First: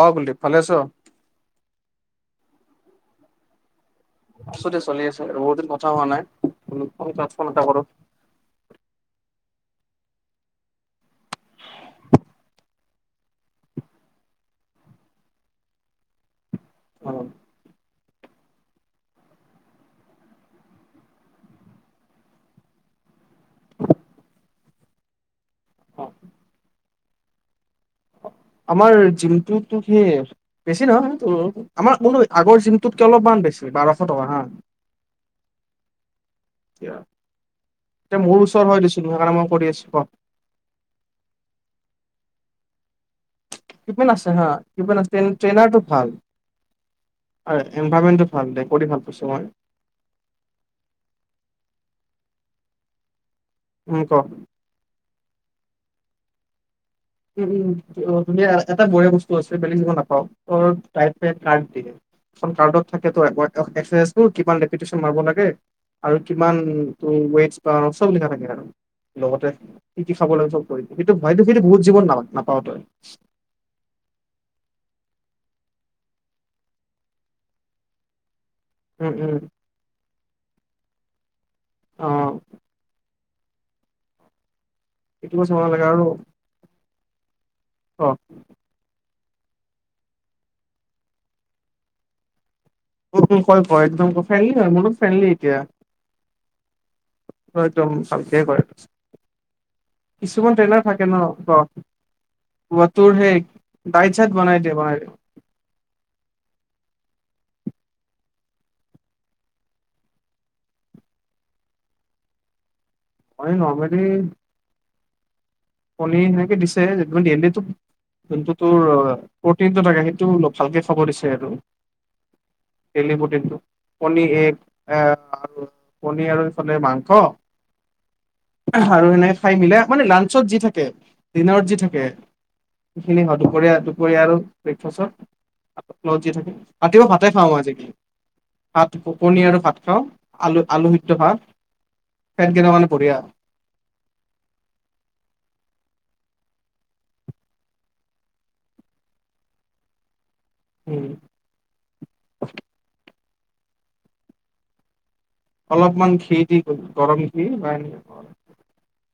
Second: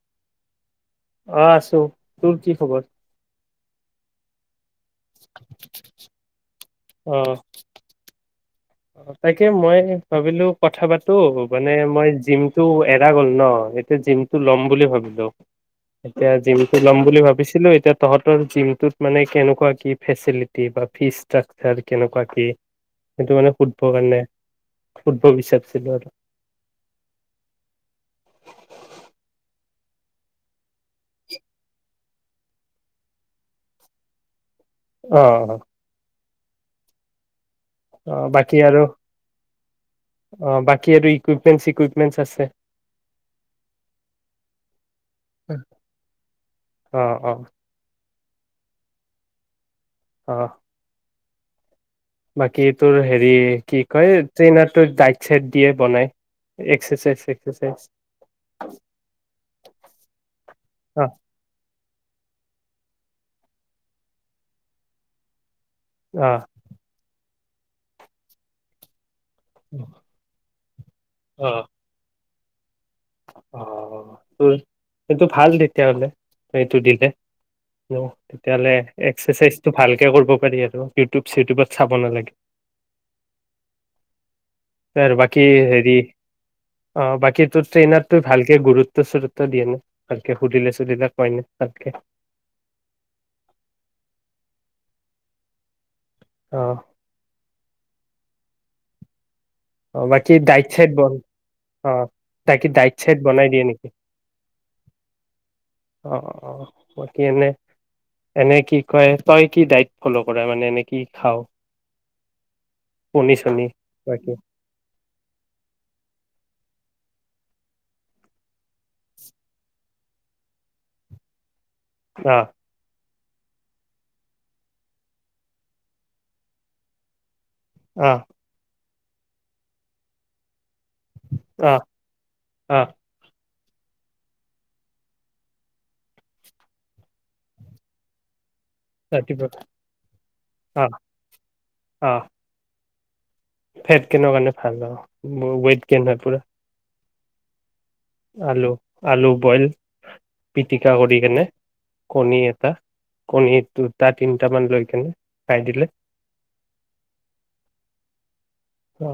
অ কুলদ্বিপ ভালে আছ অ আছো তোৰ কি খবৰ সুতেছ চলি আছে আৰু বহুত দিন কথা হোৱা নাই তা এটা কৰো অ তাকে মই ভাবিলো কথা পাতো মানে মই জিমটো এৰা গ'ল ন এতিয়া জিমটো ল'ম বুলি ভাবিলো এতিয়া জিম ওলাম বুলি ভাবিছিলো এতিয়া তহঁতৰ জিমটোত মানে কেনেকুৱা কি ফেচিলিটি বা ফি ষ্ট্ৰাকচাৰ কেনেকুৱা কি সেইটো মানে ফুঠবৰ কাৰণে ফুটব বিচাৰি চিল আমাৰ জিমটো সি বেছি নহয় আমাৰ মোৰ আগৰ জিমটোতকে অলপমান বেছি বাৰশ টকা হা আহ কিয় অ বাকী আৰু আছো ক অ বাকী আৰু ইকুইপমেন্ট ইকুইপমেন্ট আছে ইপমেট আছে হা ইুপমেণ্ট আছে ট্ৰেইনাৰটো ভাল অ', অ', আৰু এনভেট ভাল দে কৰি ভাল পাইছো মই অহ বাকী তোৰ হেৰি কি উম কয় ক ত ইনাৰ তোৰ দাইট চাইট দিয়ে বনাই এক্সাৰচাইজ উম চেক্সাৰচাইজ উমু এটা বঢ়া বস্তু আছে বেলেগ জগা নাপাও অ তাই কাৰ্ড দিয়ে কাৰ্ত থাক কিমানপন মাৰ লাগে আৰু অ কিমান ৱেট চব লিখা থাকে লগতে শ কি খাবলৈ চব কৰি কিন্তু ভাইতটো অ সেইটো বহুত নাপ নাপাওঁ অ তোৰ সেইটো ভাল তেতিয়াহলে সেইটো দিলে তেতিয়াহ'লে উম উম এক্সাৰচাইজ টো ভালকে কৰিব ইউ সেইটোপাত চাব অ নালাগে ত বাকী সেইটো চাব লাগে হেৰি আৰু অ বাকী তোৰ অ ট্ৰেইনাৰটো ভালকে গুৰুত্ব দিয়ে নে তাকে সুধিলে সুধিলে কয় নে তাতকে কল ক একদম ফ মত ফেনলী এতিয়া অহ তোৰ একদম কৰে অ বাকী কিছুমান ডাইট ট্ৰেইনাৰ চাইট থাকে বন ন অ বাকী ব ডাইট তোৰ চাইট সেই বনাই দিয়ে নেকি ডাইট চাইট বনাই দিয় বনাই দ অ অ বাকী এনে এনে কি কয় তই কি ডাইট ফল' কৰা মানে এনে কি খাও কণী মই চণী নৰ্মেলি বাকে কণী সেনেকে দিছে যোনটো তোৰ প্ৰটিন থাকে সেইটোলপ ভালকে খাব দিছে আৰু আহ ডেইলি প্ৰটিন টো কনীৰ এ আৰু কণীৰ আৰু মাংস আহ আৰু এনে খাই মিলাই মানে লা চবজি দিনত অ যি থাকে অ সেইখিনি দুপৰীয়া দুপৰীয়া আৰু ব্ৰেকফাষ্টতত থাকে ৰাতিপুৱা ভাতে খাওঁ আজিকালি ভাত কণী ৰাতিপুৱা আৰু ভাত খাওঁ আলু অ', আলু সিদ্ধ ভাত অ', খট কেইটামানে দুপৰীয়া ফেট গেইনৰ কাৰণে ভাল আৰু ৱেট গেইন হয় পুৰা আলু আলু বইল পিটিকা উম, কৰি কেনে কণী এটা কণী দুটা তিনিটামান লৈ কেনে খাই দিলে অলপমান ঘি দি গৰম বা এনে অ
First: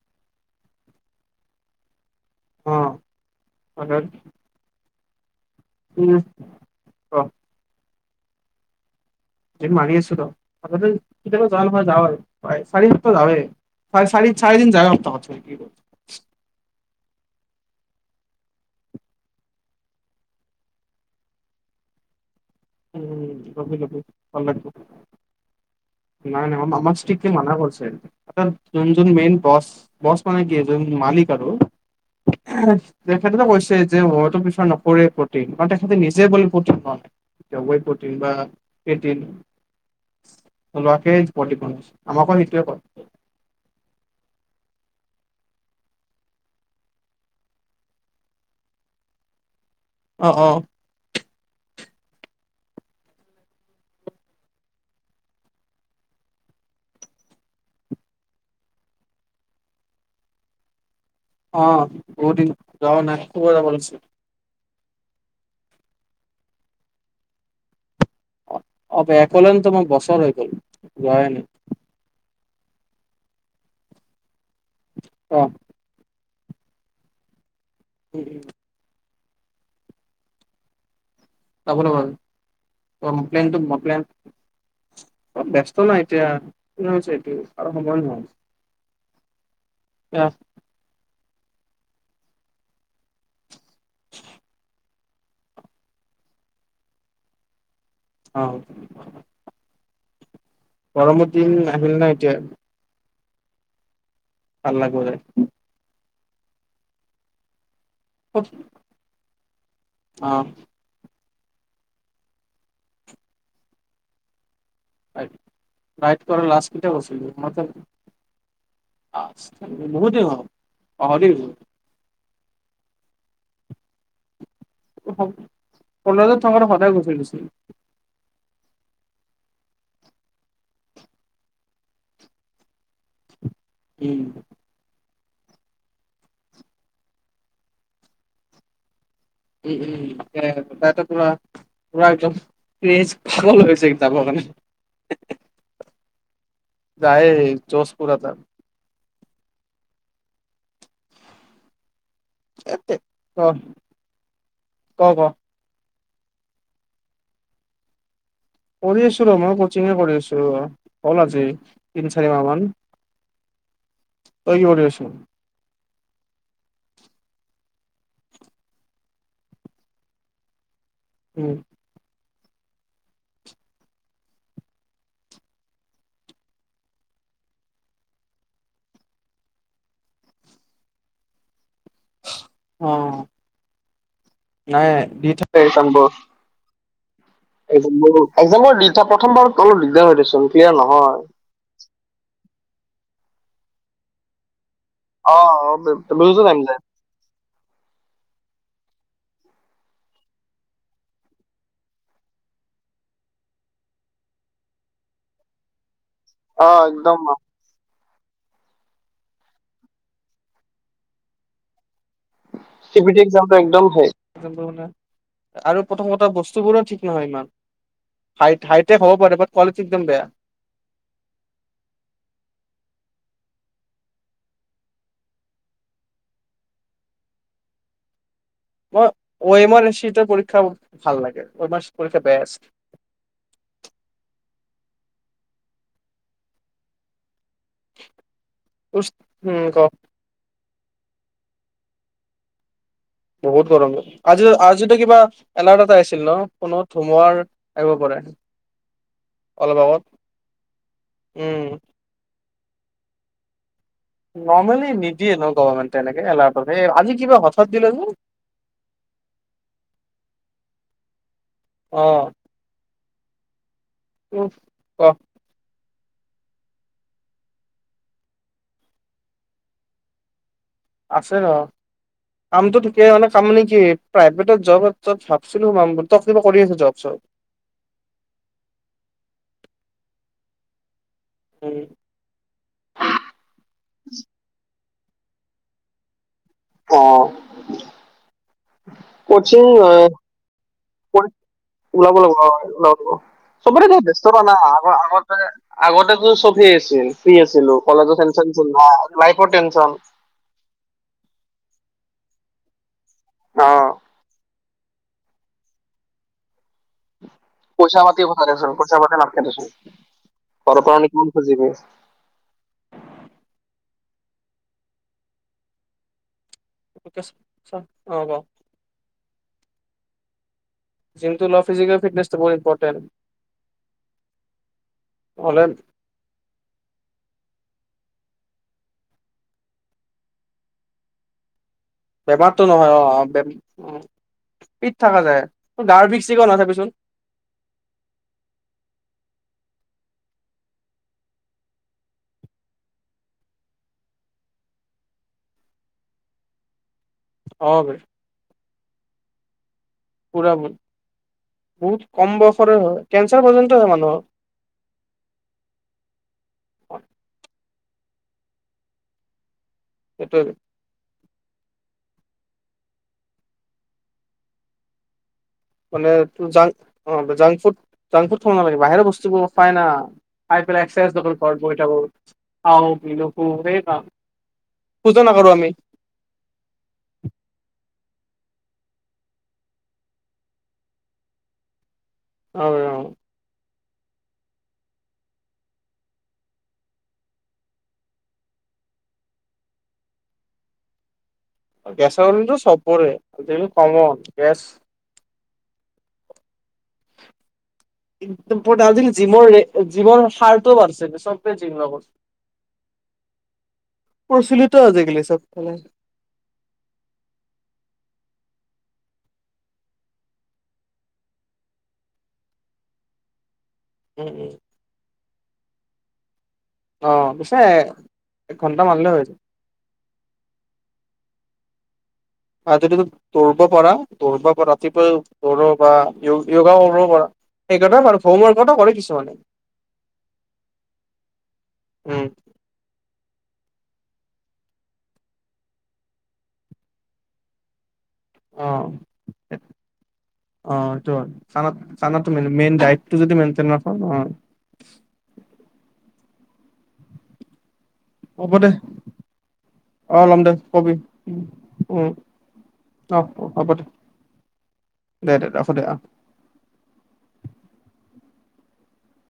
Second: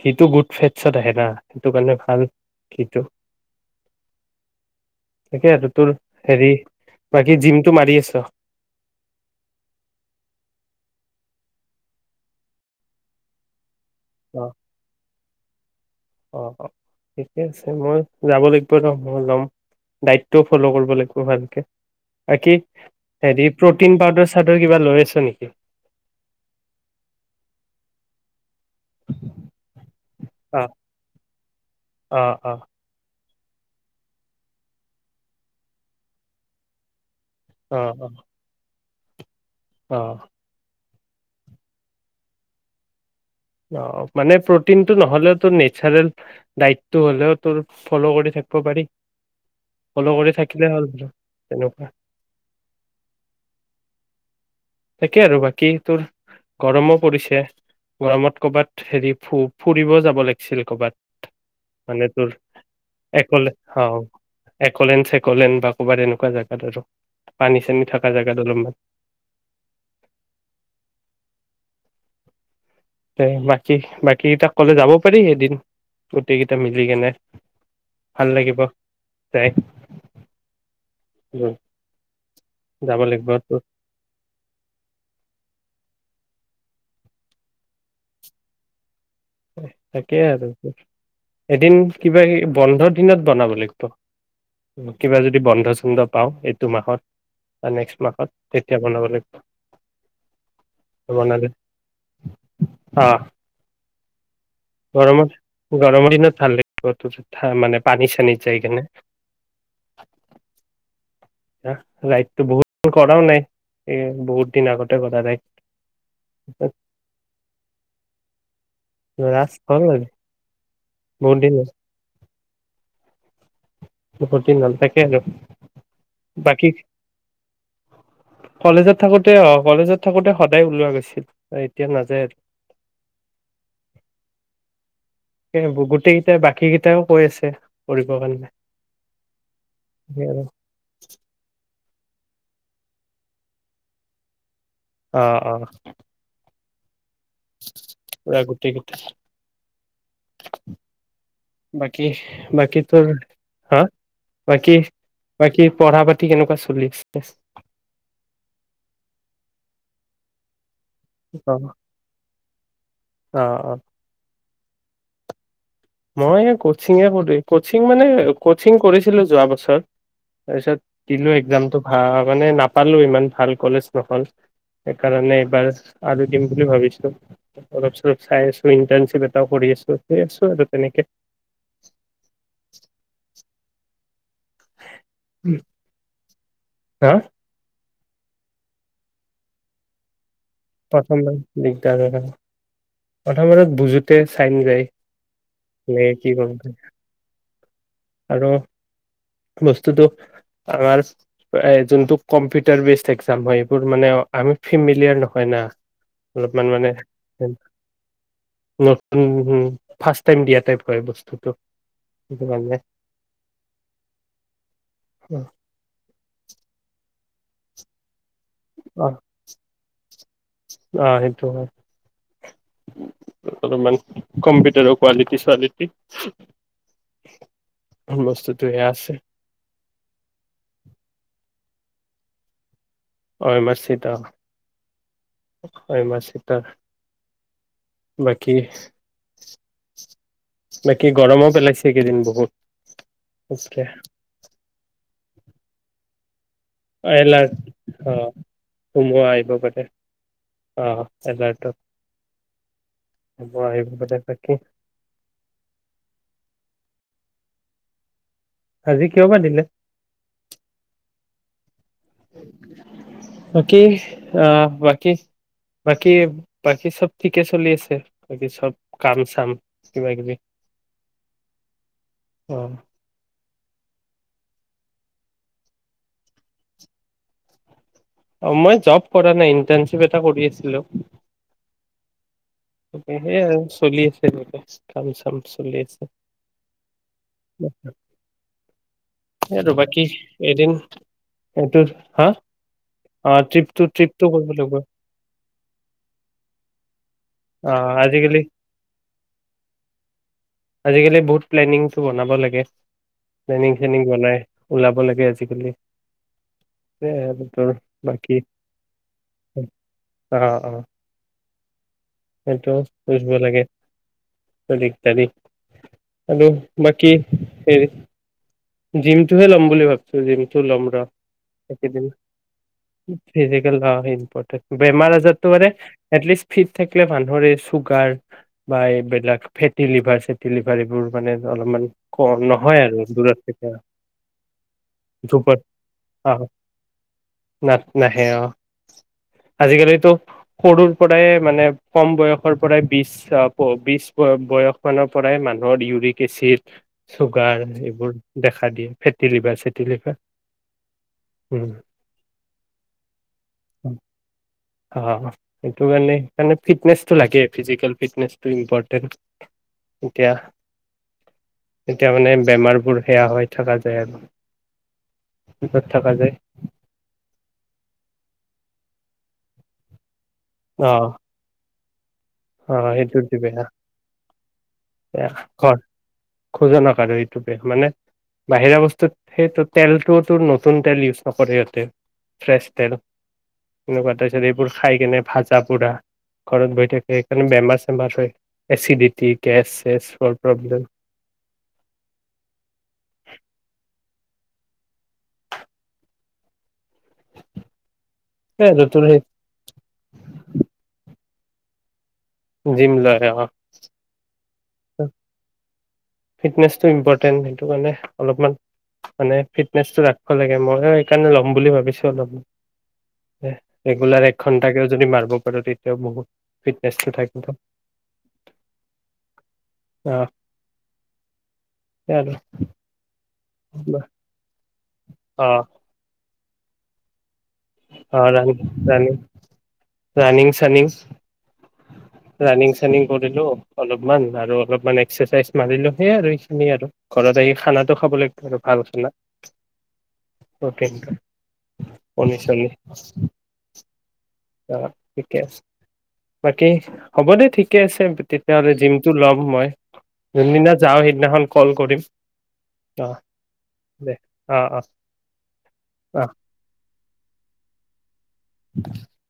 সেইটো গুড ফেটচত আহে না সেইটো কাৰণে ভাল অ ঘিটো আ তাকে আৰু তোৰ হেৰি অ বাকী জিমতটো মাৰি আছ [inaudible] মাৰি আছিলো কেতিযাবা চাৰি যাৱে চাৰে চাৰি অ', চাৰি দিন যায় সপ্তাহত কি ব' অ অ ঠিকে আছে মই যাব লাগিব ৰ মই লম দাইতটোও ফ'ল' কৰিব লাগিব ভালকে বাকী উম হেৰি লবি প্ৰটিন লবি পাউদাৰ ভাল চাউদাৰ লাগিব কিবা লৈ আছ নেকি নাই নাই ইচট্ৰিকলি মানা কৰিছে এ অ যোন যোন মেইন বছ বছ মানে কি এ অ', য মালিক আৰু অ', অ', তেখেতে কৈছে যে মইতো নকৰে প্ৰটিন তেখেতে নিজে বুলি প্ৰটিন নলয় প্ৰটিন বা প্ৰটিন আহ কৰিছে আমাৰ সেইটোৱেয়ে কয় অ মানে প্ৰটিনটো নহ'লেও তোৰ নেচাৰেল ডাইটটো হ'লেও তোৰ ফ'ল' কৰি থাকিব পাৰি ফল' অ' কৰি অ' থাকিলে হ'ল তেনেকুৱা তাকে আৰু বাকী তোৰ গৰমো পৰিছে গৰমত কৰ'বাত হেৰি ফ ফুৰিব যাব লাগিছিল কৰ'বাত অ বহু দিন যোৱাও নাই খব যাব লাগিছিল একল্ ন চেকলেন বা ক'ৰবাত তেনেকুৱা জেগাত আৰু পানী চানী থাকা [unintelligible] ত মই বছৰ হৈ গল লেৱাই নাই এই বাকী বাকীটা কলে যাব পাৰি অ এদিন গোটেইকেইটা মিলি কেনে ভাল লাগিব দেই লাগিব প্লেনটো তোৰ। প্লেন ব্যস্ত নাই এতিয়া কেনে হৈছে এইটো আৰু সময় নহয় তাকে এতিয়া আৰু এদিন কিবা বন্ধৰ দিনত বনাব লাগিব উম কিবা যদি বন্ধ চন্ধ পাওঁ এইটো মাহত নেক্সট মাহত অ তেতিয়া বনাব লাগিব গৰমৰ বনালে দিন আহিল না এতিয়া অ ভাল লাগিব যায় গৰমত গৰমৰ দিনত ভাল লাগিব মানে পানী চানীত যায় খেনে আহ ৰাইতটো বহুত কৰাও নাই এ বহুত দিন আগতে কৰা ৰাইট ৰাইড ৰাইট কৰা লাষ্ট কেতিয়া গৈছিলি মইটো অ লাজ হ'ল আৰু বহু দিন হল অ হৰি বহুত দিন অ কলেজত থকাটো বাকী সদায় গুচি দিছিল কলেজত থাকোতে অ কলেজত থাকোতে সদায় ওলোৱা গৈছিল এতিয়া নাযায় আৰু উম সেই গোটেই কেইটাই বাকী কেইটাইও কৈ আছে কৰিবৰ কাৰণে উম উম এ আৰু ত ত ক একদম ক্ৰেজ ভাব ল গৈছে কিতাপৰ কাৰণে অ অ যায় যজপুৰত আ পুৰা গোটেই বাকী কি বাকী তোৰ ক হা বাকী ক ক বাকী পঢ়া পতি কেনেকুৱা চলি আছে কৰি আছো ৰ মই কচিঙ কৰি আছো কল আছে অ তিনি চাৰি মাবা উ অ অ তই কি কৰি আছ মই কচিঙে পলো কচিং মানে কচিং কৰিছিলো যোৱা বছৰ তাৰপিছত দিলো উম, এক্জামতটো ভাল মমানে নাপালোঁ ইমান ভাল কলেজ নহ'ল সেইকাৰণে এইবাৰ আৰু দিম বুলি ভাবিছোঁ অলপ চলপ চাই আছোঁ ইণ্টাৰ্ণশ্বিপ এটাও কৰি আছোঁ সেই আছোঁ আৰু তেনেকে অ নাই দি থাকে চামব হা মোৰো একজামৰ ৰিচা প্ৰথমবাৰত অলপ দিগদাৰ হৈ দেচোন ক্লিয়াৰ নহয়। প্ৰথমবাৰ দিগদাৰ প্ৰথমতত বুজোতে চাই নযায় অ অ বজুছ এ আনিলে আৰু বস্তুতটো আমাৰ যোনটো কম্পিউটাৰ বেচ এক্জাম হয় এইবোৰ মানে আমি ফেমিলিয়াৰ নহয় না অ, অলপমান মানে একদম নতুনম ফাৰ্ষট টাইম দিয়া টাইপ হয় বস্তুটো সেইটো কাৰণে চিভিটি এক্সামটো একদম মানে আৰু প্ৰথমতে টা বস্তুবোৰো ঠিক নহয় ইমান ঠাই হাইটেক অ হ'ব পাৰে বাট কোৱালিটি একদম বেয়া অ সেইটো হয় অলপমান কম্পিউটাৰৰ কোৱালিটি ছোৱালিটি বস্তু মই ম আৰিৰ পীক্ষা ভাল লাগে কলক বেছ হয় ম চিতা হয় ম চিতা উচ, উম ক। বাকী গৰমো পেলাইছে এইকেইদিন বহুত। বহুত গৰম অ, আজি আজিতো কিবা এনাৰেতা আহিছিল ন? ফোনত ধুমুহাৰ আহিব এলাৰ্ট অ, পাৰে ধুমুহা আহিব অলপ পাৰে, আগত অ উম। এলাৰ্টো। হ'ব আহিবি। নৰ্মেলি নিদিয়ে ন গভমেণ্টে এনেকে এলাৰ্ট, অ আজি কিবা ঘট হত দিলে উ। আজি কিয় বা দিলে। অ। কি, অ উফ ক বাকী? বাকী, বাকী চব ঠিকে চলি আছে, বাকী চব কাম চাম কিবা কিবি? আছে ৰ, অ কামটো ঠিকে মানে কাম নে কি, প্ৰাইভেটত জব ত ভাবছিলো ম, মোৰ তাত কিন্ত আছে জব চব। অ মই জব কৰা নাই, ইণ্টাৰ্ণশ্বিপ এটা কৰি আছিলো। উম। তাকে হে আৰু চলি আছো এনেকে। কাম চাম চলি আছে। অ [unintelligible] কচিং আৰু অ, বাকী এদিন কৰি এইটো ওলাব হা ৰ'বা, অ ওলাব। অ ট্ৰিপটো চবৰে খালি ট্ৰিপটো ব্যস্ততা ৰ কৰিব না, লাগিব আগ আগতে আগতেতো চব হে আছিল। ফ্ৰী অ আছিলো, কলেজৰ আজিকালি টেনচন ছিল না লাইফ টেনচন। টো বনাব লাগে। অ প্লেনিং চেনিং বনাই ওলাব লাগে আজিকালি, এ আৰু। তোৰ পইচা-পাতি বাকী এইবোৰ খৰচ হ'ল। পইচা-পাতি নাথকে দেচোন, অ অ ঘৰ পা আনি কিমান খুজিবি। সেইটো বুজিব লাগে, ত্যাদি ইত্যাদি, আৰু বাকী [unintelligible] হেৰি অ গ। জিমটোহে ল'ম বুলি ভাবছো, জিম। টো লম ৰহ, জিমটো লোৱা কাতি ফিজিকেল দিম ফিটনেচটো বহুত ইম্পৰ্টেণ্ট ফিজিকেল গা অ হে ইম্প্ৰৰ্টেন্ট। বেমাৰ আজাৰটো নহ'লে মানে, এটলিস্ত ফিট থাকে মানুহৰ এই চু গাৰ বা এই বিলাক ফেটি লিভাৰ চেটি লিভাৰ এইবোৰ মানে অলপ মান বেমাৰতটো নহয়, অ-অ, বেম উ, ফিত থকা যায়। ধূপত গাৰ আহ বিষ-চিষও নহয় চাবি চোন। না নাহে অ আজিকালিতো সৰুৰ পৰাই মানে, কম বয়সৰ পৰাই বিশ বয়সৰ পৰাই মানুহৰ ইউৰিক এচিড চুগাৰ, অ' বে এইবোৰ [unintelligible] ফেটিভাৰ লিভাৰ, চেট তি লিভাৰ পুৰা ব উম, বহুত কম বয়সৰে হয় কেঞ্চাৰ পৰ্যন্ত হয় উম, মানুহৰ অ', সেইটোকাৰণে ফিটনেচটো লাগে ফিজিকেল ফিটনেছটো ইম্পৰ্টেণ্ট। এতিয়া এইটোৱে এতিয়া মানে বেমাৰবোৰে সেয়া হৈ থাকা যায় আৰু য'ত মানে থকা যায় জাং অ', জাংক ফুড জাংক ফুড খাব নালাগে, বাহিৰৰ বস্তুবোৰ খাই না খাই পেলাই অ'। এক্সেচাইচ নকৰে ঘৰত বহি যাব অ সেইটোত বেয়া [unintelligible] খোজো বেয়া নকৰো আমি ঘৰ খোজনক আৰু এইটো বেয়া মানে বাহিৰা বস্তুত সেইটো তেলটোত [unintelligible] নতুন তেল ইউজ নকৰে সিহঁতে ফ্ৰেছ অ তেল। এনেকুৱা তাৰ পিছত এইবোৰ খাই কেনে ভাজা পুৰা ঘৰত বৈ থাকে [unintelligible] বেমাৰ চেমাৰ হয়, এচিডিটি, গেছ চেছ হৰ পৰা মিলাই। কেঁচা আমটো চব পৰে, গোটেইটো পাৰি আন। গেছ। একদম এ ত নতুন জিমৰৰে জিমৰ সাৰটোও বাঢ়িছে চব [unintelligible] িাপ [unintelligible] জিম লও ইয়াত আহক। প্ৰচলিত আজিকালি চাৰি। ফিটনেচটো ইম্পৰ্টেণ্ট, সেইটো কাৰণে অলপমান মানে ফিটনেচটো ৰাখিব লাগে ময় সেইকাৰণে ল'ম বুলি ভাবিছোঁ অলপমান। ৰেগুলাৰ উম এক ঘণ্টাকৈও যদি মাৰিব লগে। পতি এতিয়া বহুত- ফিটনেচটো আহ, থাকিব পিছে এক ঘন্টামানলৈ হৈ যায়। চল- পূৰ্বৰ পৰা পূৰ্বৰ পৰা। পতিপ অ কৰ় বা [unintelligible] যুগ কৰিব পৰা। অ, ৰানিং ৰানিং চানিং উম ৰানিং চানিং কৰিলো। অলপমান আৰু অলপমান এক্সাৰচাইজ মাৰিলো হৈ ৰেষ্ট লও আৰু ঘৰত জাই খানাত খাবলৈ আৰু অ ভাল আচা অ অ'কে সেইটো হয় খানা [unintelligible] খানাটো মেইন দায়িত্ব যদি মেনটে নথয় অ অ ঠিকে আছে বাকী হ'ব দে ঠিক ঠিকে আছে হ'ব দে তেতিয়াহ'লে জিমটো ল'ম মই অ ল'ম দে যোনদিনা কবি যাওঁ সেইদিনাখন কল কৰিম উম অ দে অ অ দে দে ৰাখো দে অ উ